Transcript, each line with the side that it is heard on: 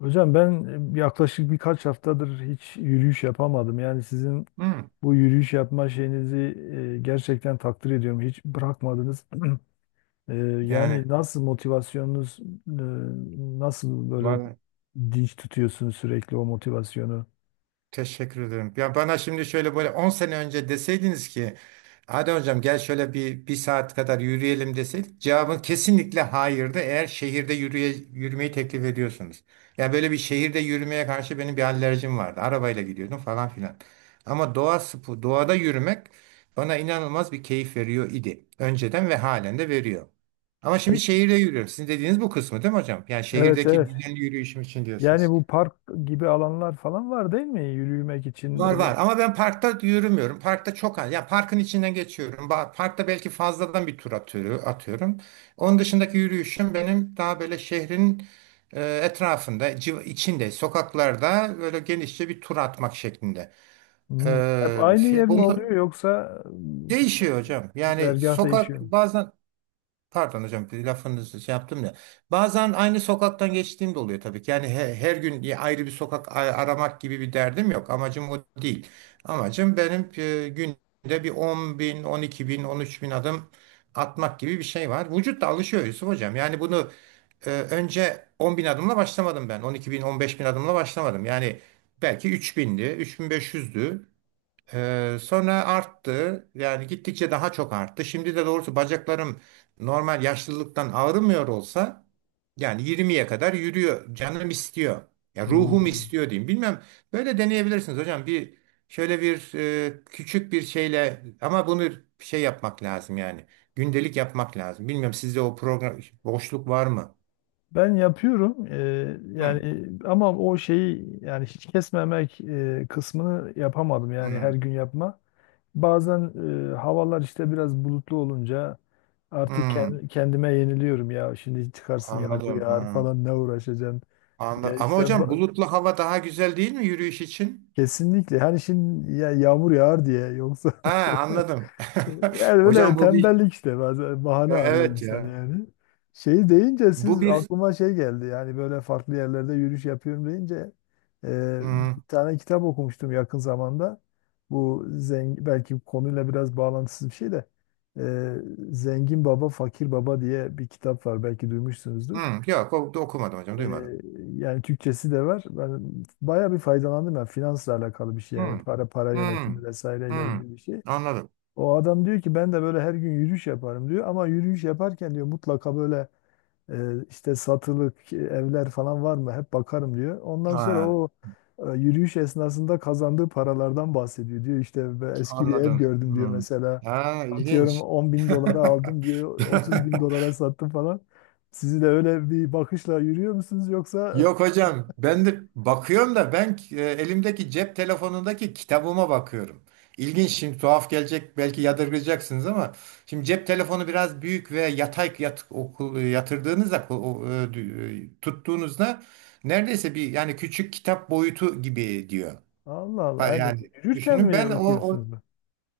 left: Hocam ben yaklaşık birkaç haftadır hiç yürüyüş yapamadım. Yani sizin
right: Hı,
left: bu yürüyüş yapma şeyinizi gerçekten takdir ediyorum. Hiç bırakmadınız. E,
right: yani
left: yani nasıl motivasyonunuz, nasıl böyle
right: var,
left: dinç tutuyorsunuz sürekli o motivasyonu?
right: teşekkür ederim. Ya bana şimdi şöyle böyle 10 sene önce deseydiniz ki hadi hocam gel şöyle bir saat kadar yürüyelim deseydik cevabın kesinlikle hayırdı eğer şehirde yürümeyi teklif ediyorsunuz. Yani böyle bir şehirde yürümeye karşı benim bir alerjim vardı. Arabayla gidiyordum falan filan. Ama doğada yürümek bana inanılmaz bir keyif veriyor idi. Önceden ve halen de veriyor. Ama şimdi şehirde yürüyorum. Sizin dediğiniz bu kısmı değil mi hocam? Yani
left: Evet,
right: şehirdeki
left: evet.
right: düzenli yürüyüşüm için
left: Yani
right: diyorsunuz.
left: bu park gibi alanlar falan var değil mi? Yürümek için
right: Var
left: öyle.
right: var ama ben parkta yürümüyorum. Parkta çok az. Ya parkın içinden geçiyorum. Parkta belki fazladan bir tur atıyorum, atıyorum. Onun dışındaki yürüyüşüm benim daha böyle şehrin etrafında, içinde, sokaklarda böyle genişçe bir tur atmak şeklinde.
left: Hmm. Hep aynı yer mi oluyor
right: Bunu
left: yoksa
right: değişiyor hocam. Yani
left: güzergah değişiyor
right: sokak
left: mu?
right: bazen. Pardon hocam, bir lafınızı şey yaptım da. Bazen aynı sokaktan geçtiğim de oluyor tabii ki. Yani her gün bir ayrı bir sokak aramak gibi bir derdim yok. Amacım o değil. Amacım benim günde bir 10 bin, 12 bin, 13 bin adım atmak gibi bir şey var. Vücut da alışıyor, Yusuf hocam. Yani bunu önce 10 bin adımla başlamadım ben. 12 bin, 15 bin adımla başlamadım. Yani belki 3 bindi, 3500'dü. Sonra arttı. Yani gittikçe daha çok arttı. Şimdi de doğrusu bacaklarım normal yaşlılıktan ağrımıyor olsa yani 20'ye kadar yürüyor. Canım istiyor. Ya
left: Hmm.
right: ruhum istiyor diyeyim. Bilmem, böyle deneyebilirsiniz hocam. Bir şöyle bir küçük bir şeyle ama bunu şey yapmak lazım yani. Gündelik yapmak lazım. Bilmiyorum, sizde o program boşluk var mı?
left: Ben yapıyorum,
right: Hmm,
left: yani ama o şeyi yani hiç kesmemek kısmını yapamadım, yani her
right: hmm,
left: gün yapma. Bazen havalar işte biraz bulutlu olunca artık
right: hmm,
left: kendime yeniliyorum, ya şimdi çıkarsın yağmur
right: anladım.
left: yağar
right: Ha,
left: falan ne uğraşacaksın, ya
right: ama
left: işte
right: hocam
left: ba-
right: bulutlu hava daha güzel değil mi yürüyüş için?
left: kesinlikle, hani şimdi ya yağmur yağar diye, yoksa
right: Ha,
left: şey.
right: anladım.
left: Yani böyle
right: Hocam bu bir.
left: tembellik, işte bazen bahane
right: Ya,
left: arıyor
right: evet
left: insan
right: ya.
left: yani. Şey deyince
right: Bu
left: siz,
right: bir
left: aklıma şey geldi, yani böyle farklı yerlerde yürüyüş yapıyorum deyince, bir
right: hmm,
left: tane kitap okumuştum yakın zamanda. Bu zengin, belki konuyla biraz bağlantısız bir şey de, e, Zengin Baba Fakir Baba diye bir kitap var, belki duymuşsunuzdur.
right: hmm, yok, okumadım hocam,
left: E,
right: duymadım.
left: Yani Türkçesi de var. Ben bayağı bir faydalandım, ya finansla alakalı bir şey, yani
right: Hmm,
left: para, para yönetimi
right: hmm,
left: vesaireyle
right: hmm.
left: ilgili bir şey.
right: Anladım.
left: O adam diyor ki ben de böyle her gün yürüyüş yaparım diyor, ama yürüyüş yaparken diyor mutlaka böyle işte satılık evler falan var mı hep bakarım diyor. Ondan sonra
right: Ha,
left: o yürüyüş esnasında kazandığı paralardan bahsediyor, diyor işte, "Ben eski bir ev
right: anladım.
left: gördüm diyor
right: Hmm.
left: mesela,
right: Ha,
left: atıyorum
right: ilginç.
left: $10.000 aldım diyor, otuz bin dolara sattım falan. Sizi de öyle bir bakışla yürüyor musunuz yoksa?
right: Yok hocam, ben de bakıyorum da ben elimdeki cep telefonundaki kitabıma bakıyorum. İlginç, şimdi tuhaf gelecek belki yadırgayacaksınız ama şimdi cep telefonu biraz büyük ve yatay yatırdığınızda ko- o, e, dü- e, tuttuğunuzda neredeyse bir yani küçük kitap boyutu gibi diyor.
left: Allah Allah.
right: Ha,
left: Yani
right: yani
left: yürürken
right: düşünün,
left: mi
right: ben
left: okuyorsunuz bu?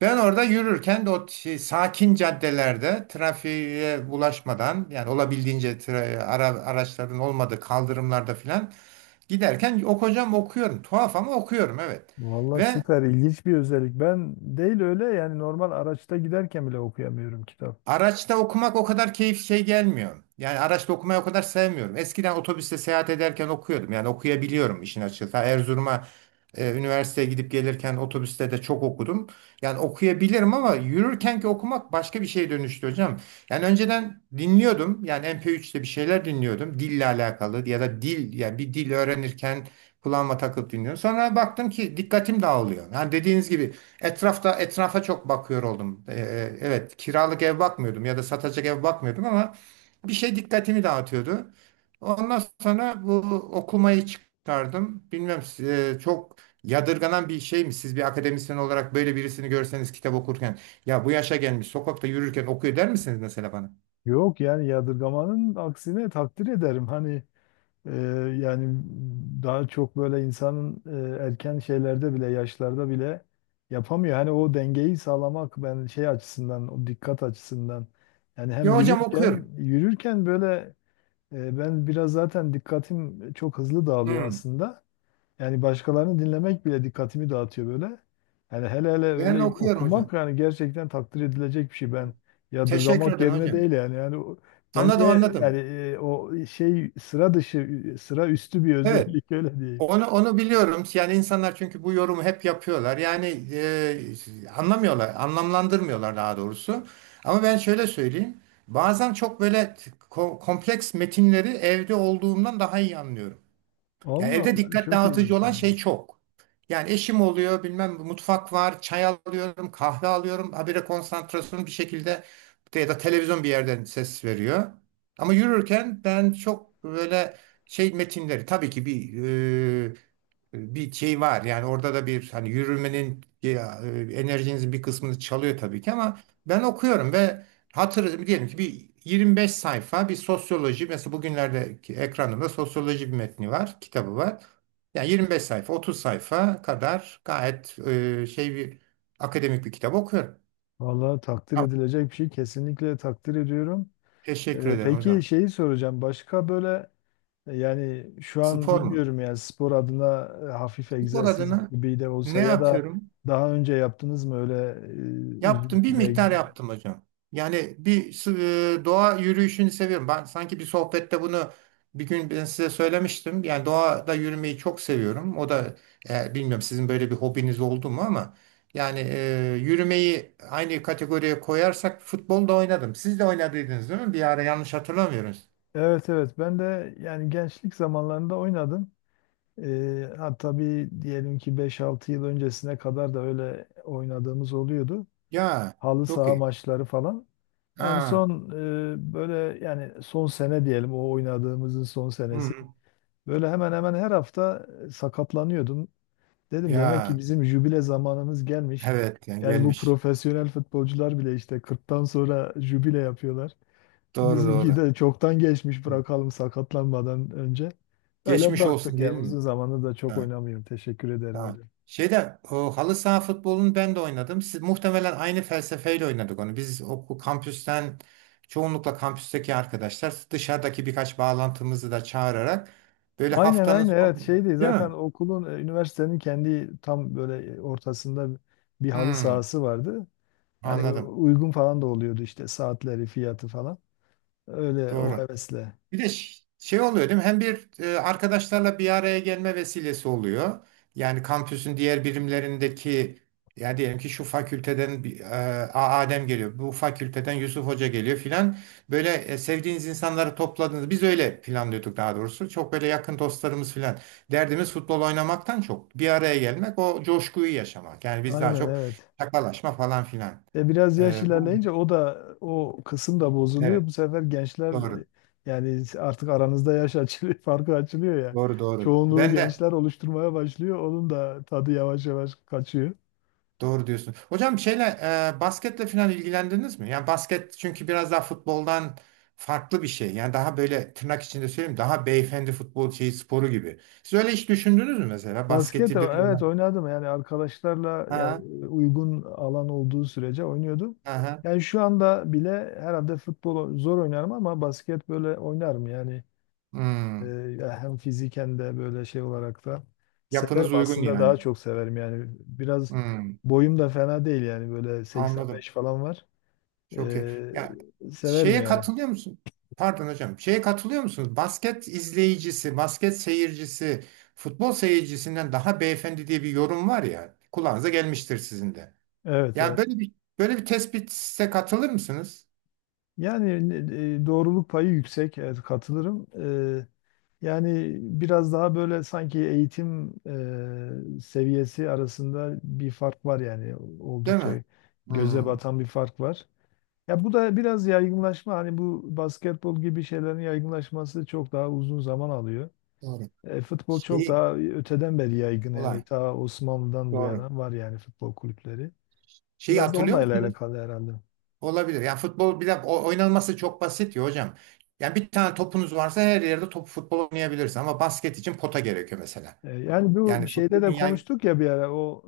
right: ben orada yürürken de o şey, sakin caddelerde trafiğe bulaşmadan yani olabildiğince araçların olmadığı kaldırımlarda filan giderken okuyorum. Tuhaf ama okuyorum, evet.
left: Vallahi
right: Ve
left: süper ilginç bir özellik. Ben değil öyle, yani normal araçta giderken bile okuyamıyorum kitap.
right: araçta okumak o kadar keyif şey gelmiyor. Yani araçta okumayı o kadar sevmiyorum. Eskiden otobüste seyahat ederken okuyordum. Yani okuyabiliyorum işin açıkçası. Ta Erzurum'a üniversiteye gidip gelirken otobüste de çok okudum. Yani okuyabilirim ama yürürkenki okumak başka bir şeye dönüştü hocam. Yani önceden dinliyordum. Yani MP3'te bir şeyler dinliyordum. Dille alakalı ya da dil, yani bir dil öğrenirken kulağıma takıp dinliyorum. Sonra baktım ki dikkatim dağılıyor. Yani dediğiniz gibi etrafa çok bakıyor oldum. Evet, kiralık ev bakmıyordum ya da satacak ev bakmıyordum ama bir şey dikkatimi dağıtıyordu. Ondan sonra bu okumayı çıkardım. Bilmem, çok yadırganan bir şey mi? Siz bir akademisyen olarak böyle birisini görseniz kitap okurken, ya bu yaşa gelmiş sokakta yürürken okuyor der misiniz mesela bana?
left: Yok, yani yadırgamanın aksine takdir ederim. Hani, e, yani daha çok böyle insanın erken şeylerde bile, yaşlarda bile yapamıyor. Hani o dengeyi sağlamak, ben şey açısından, o dikkat açısından, yani hem
right: Ya hocam,
left: yürürken
right: okuyorum.
left: böyle. Ben biraz zaten dikkatim çok hızlı dağılıyor
right: Hmm.
left: aslında. Yani başkalarını dinlemek bile dikkatimi dağıtıyor böyle. Yani hele hele
right: Ben
left: öyle
right: okuyorum hocam.
left: okumak, yani gerçekten takdir edilecek bir şey. Ben
right: Teşekkür
left: yadırgamak
right: ederim
left: yerine
right: hocam.
left: değil yani.
right: Anladım,
left: Bence yani,
right: anladım.
left: o şey sıra dışı, sıra üstü bir
right: Evet.
left: özellik öyle diyeyim.
right: Onu biliyorum. Yani insanlar çünkü bu yorumu hep yapıyorlar. Yani anlamıyorlar, anlamlandırmıyorlar daha doğrusu. Ama ben şöyle söyleyeyim. Bazen çok böyle kompleks metinleri evde olduğumdan daha iyi anlıyorum. Ya
left: Allah
right: evde
left: Allah,
right: dikkat
left: çok
right: dağıtıcı
left: ilginç
right: olan
left: yani.
right: şey çok. Yani eşim oluyor, bilmem mutfak var, çay alıyorum, kahve alıyorum. Habire konsantrasyonum bir şekilde, ya da televizyon bir yerden ses veriyor. Ama yürürken ben çok böyle şey metinleri, tabii ki bir şey var. Yani orada da bir hani yürümenin ya, enerjinizin bir kısmını çalıyor tabii ki ama ben okuyorum ve hatır diyelim ki bir 25 sayfa bir sosyoloji, mesela bugünlerdeki ekranımda sosyoloji bir metni var, kitabı var. Yani 25 sayfa, 30 sayfa kadar gayet bir akademik bir kitap okuyorum.
left: Vallahi takdir
right: Ya,
left: edilecek bir şey, kesinlikle takdir ediyorum.
right: teşekkür ederim
left: Peki
right: hocam.
left: şeyi soracağım. Başka böyle, yani şu an
right: Spor mu?
left: bilmiyorum, yani spor adına hafif
right: Spor
left: egzersiz
right: adına
left: gibi de
right: ne
left: olsa, ya da
right: yapıyorum?
left: daha önce yaptınız mı öyle uzun
right: Yaptım, bir
left: süre?
right: miktar yaptım hocam. Yani doğa yürüyüşünü seviyorum. Ben sanki bir sohbette bunu bir gün ben size söylemiştim. Yani doğada yürümeyi çok seviyorum. O da, bilmiyorum sizin böyle bir hobiniz oldu mu ama yani yürümeyi aynı kategoriye koyarsak futbolda oynadım. Siz de oynadıydınız değil mi? Bir ara, yanlış hatırlamıyoruz.
left: Evet, evet, ben de yani gençlik zamanlarında oynadım. Ha, tabii, diyelim ki beş altı yıl öncesine kadar da öyle oynadığımız oluyordu.
right: Ya
left: Halı
right: çok
left: saha
right: iyi.
left: maçları falan. En
right: Ha.
left: son böyle yani son sene diyelim o oynadığımızın son senesi.
right: Hı.
left: Böyle hemen hemen her hafta sakatlanıyordum. Dedim demek ki
right: Ya,
left: bizim jübile zamanımız gelmiş.
right: evet yani
left: Yani bu
right: gelmiş.
left: profesyonel futbolcular bile işte 40'tan sonra jübile yapıyorlar.
right: Doğru
left: Bizimki
right: doğru.
left: de çoktan geçmiş, bırakalım sakatlanmadan önce. Öyle
right: Geçmiş olsun
left: bıraktık yani,
right: diyelim mi?
left: uzun zamandır da çok
right: Ha.
left: oynamıyorum. Teşekkür ederim
right: Tamam.
left: hocam.
right: Şeyde, o halı saha futbolunu ben de oynadım. Siz muhtemelen aynı felsefeyle oynadık onu. Biz okul kampüsten, çoğunlukla kampüsteki arkadaşlar, dışarıdaki birkaç bağlantımızı da çağırarak böyle
left: Aynen,
right: haftanın
left: aynen, evet
right: sonu,
left: şeydi
right: değil
left: zaten
right: mi?
left: okulun, üniversitenin kendi tam böyle ortasında bir halı
right: Hmm,
left: sahası vardı. Hani
right: anladım.
left: uygun falan da oluyordu işte, saatleri fiyatı falan. Öyle o
right: Doğru.
left: hevesle.
right: Bir de şey oluyor değil mi? Hem bir arkadaşlarla bir araya gelme vesilesi oluyor. Yani kampüsün diğer birimlerindeki, ya diyelim ki şu fakülteden bir, Adem geliyor. Bu fakülteden Yusuf Hoca geliyor filan. Böyle sevdiğiniz insanları topladınız. Biz öyle planlıyorduk daha doğrusu. Çok böyle yakın dostlarımız filan. Derdimiz futbol oynamaktan çok, bir araya gelmek, o coşkuyu yaşamak. Yani biz daha
left: Aynen,
right: çok
left: evet.
right: şakalaşma falan filan.
left: E biraz yaş
right: E, bu
left: ilerleyince o da, o kısım da bozuluyor.
right: Evet,
left: Bu sefer gençler,
right: doğru.
left: e, yani artık aranızda yaş açılıyor, farkı açılıyor ya.
right: Doğru doğru.
left: Çoğunluğu
right: Ben de.
left: gençler oluşturmaya başlıyor. Onun da tadı yavaş yavaş kaçıyor.
right: Doğru diyorsun. Hocam, basketle falan ilgilendiniz mi? Yani basket çünkü biraz daha futboldan farklı bir şey. Yani daha böyle tırnak içinde söyleyeyim, daha beyefendi futbol şeyi sporu gibi. Siz öyle hiç düşündünüz mü mesela
left: Basket,
right: basketi bir?
left: evet oynadım, yani arkadaşlarla yani
right: Ha,
left: uygun alan olduğu sürece oynuyordum.
right: ha, ha.
left: Yani şu anda bile herhalde futbol zor oynarım, ama basket böyle oynarım yani. Ee,
right: Hmm.
left: Ya hem fiziken de böyle, şey olarak da severim
right: Yapınız uygun
left: aslında, daha
right: yani.
left: çok severim yani. Biraz
right: Hmm.
left: boyum da fena değil yani, böyle
right: Anladım.
left: 85 falan var.
right: Çok iyi.
left: ee,
right: Ya,
left: Severim
right: şeye
left: yani.
right: katılıyor musun? Pardon hocam. Şeye katılıyor musunuz? Basket izleyicisi, basket seyircisi, futbol seyircisinden daha beyefendi diye bir yorum var ya. Kulağınıza gelmiştir sizin de.
left: Evet,
right: Yani
left: evet.
right: böyle bir tespite katılır mısınız?
left: Yani doğruluk payı yüksek, evet katılırım. Yani biraz daha böyle sanki eğitim seviyesi arasında bir fark var, yani
right: Değil
left: oldukça
right: mi?
left: göze
right: Hmm,
left: batan bir fark var. Ya bu da biraz yaygınlaşma, hani bu basketbol gibi şeylerin yaygınlaşması çok daha uzun zaman alıyor.
right: doğru.
left: Futbol çok
right: Şey
left: daha öteden beri yaygın, yani
right: olay.
left: ta Osmanlı'dan bu
right: Doğru.
left: yana var yani futbol kulüpleri.
right: Şeyi
left: Biraz da onunla
right: hatırlıyor musunuz?
left: alakalı herhalde.
right: Olabilir. Yani futbol bir de oynanması çok basit ya hocam. Yani bir tane topunuz varsa her yerde top futbol oynayabilirsiniz ama basket için pota gerekiyor mesela.
left: Yani
right: Yani
left: bu şeyde
right: futbolun
left: de
right: yay...
left: konuştuk ya bir ara, o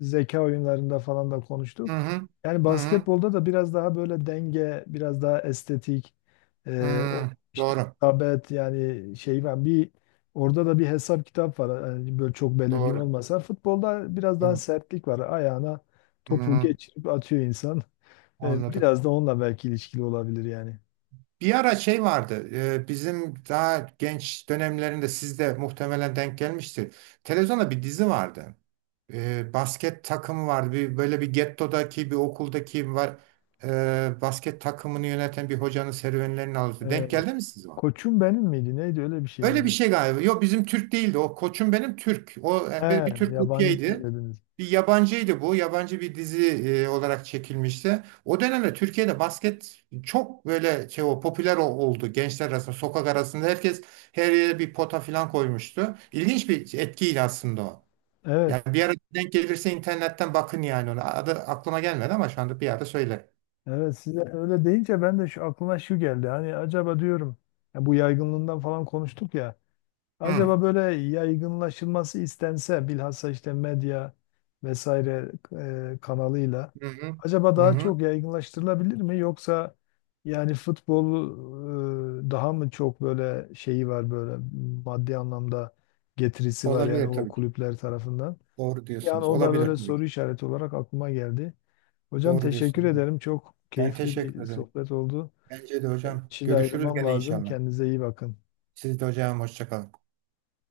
left: zeka oyunlarında falan da konuştuk.
right: Hı hı.
left: Yani
right: Hı hı.
left: basketbolda da biraz daha böyle denge, biraz daha estetik, o
right: Hı.
left: işte
right: Doğru.
left: hitabet, yani şey var bir, orada da bir hesap kitap var. Yani böyle çok belirgin
right: Doğru.
left: olmasa, futbolda biraz daha
right: Doğru.
left: sertlik var. Ayağına
right: Hı
left: topu
right: hı.
left: geçirip atıyor insan.
right: Anladım.
left: Biraz da onunla belki ilişkili olabilir yani.
right: Bir ara şey vardı. Bizim daha genç dönemlerinde siz de muhtemelen denk gelmiştir. Televizyonda bir dizi vardı. Basket takımı vardı. Bir, böyle bir gettodaki bir okuldaki var, basket takımını yöneten bir hocanın serüvenlerini alıyordu.
left: E,
right: Denk geldi mi siz?
left: Koçum Benim miydi? Neydi öyle bir şey
right: Öyle bir
left: miydi?
right: şey galiba. Yok bizim, Türk değildi. O koçum benim Türk. O
left: He,
right: bir Türk
left: yabancı siz
right: kopyaydı.
left: dediniz.
right: Bir yabancıydı bu. Yabancı bir dizi olarak çekilmişti. O dönemde Türkiye'de basket çok böyle şey, o popüler oldu. Gençler arasında, sokak arasında herkes her yere bir pota falan koymuştu. İlginç bir etkiydi aslında o. Yani
left: Evet.
right: bir ara denk gelirse internetten bakın yani ona. Adı aklıma gelmedi ama şu anda bir yerde söylerim.
left: Evet, size öyle deyince ben de şu aklıma şu geldi. Hani acaba diyorum, ya bu yaygınlığından falan konuştuk ya.
right: Hı.
left: Acaba böyle yaygınlaşılması istense bilhassa, işte medya vesaire kanalıyla,
right: Hı hı.
left: acaba
right: Hı
left: daha
right: hı.
left: çok yaygınlaştırılabilir mi? Yoksa yani futbol daha mı çok böyle şeyi var, böyle maddi anlamda getirisi var yani
right: Olabilir
left: o
right: tabii ki.
left: kulüpler tarafından.
right: Doğru
left: Yani
right: diyorsunuz.
left: o da
right: Olabilir
left: böyle
right: tabii
left: soru
right: ki.
left: işareti olarak aklıma geldi. Hocam
right: Doğru
left: teşekkür
right: diyorsunuz.
left: ederim. Çok
right: Ben
left: keyifli
right: teşekkür
left: bir
right: ederim.
left: sohbet oldu.
right: Bence de
left: Evet,
right: hocam.
left: şimdi
right: Görüşürüz
left: ayrılmam
right: gene
left: lazım.
right: inşallah.
left: Kendinize iyi bakın.
right: Siz de hocam, hoşça kalın.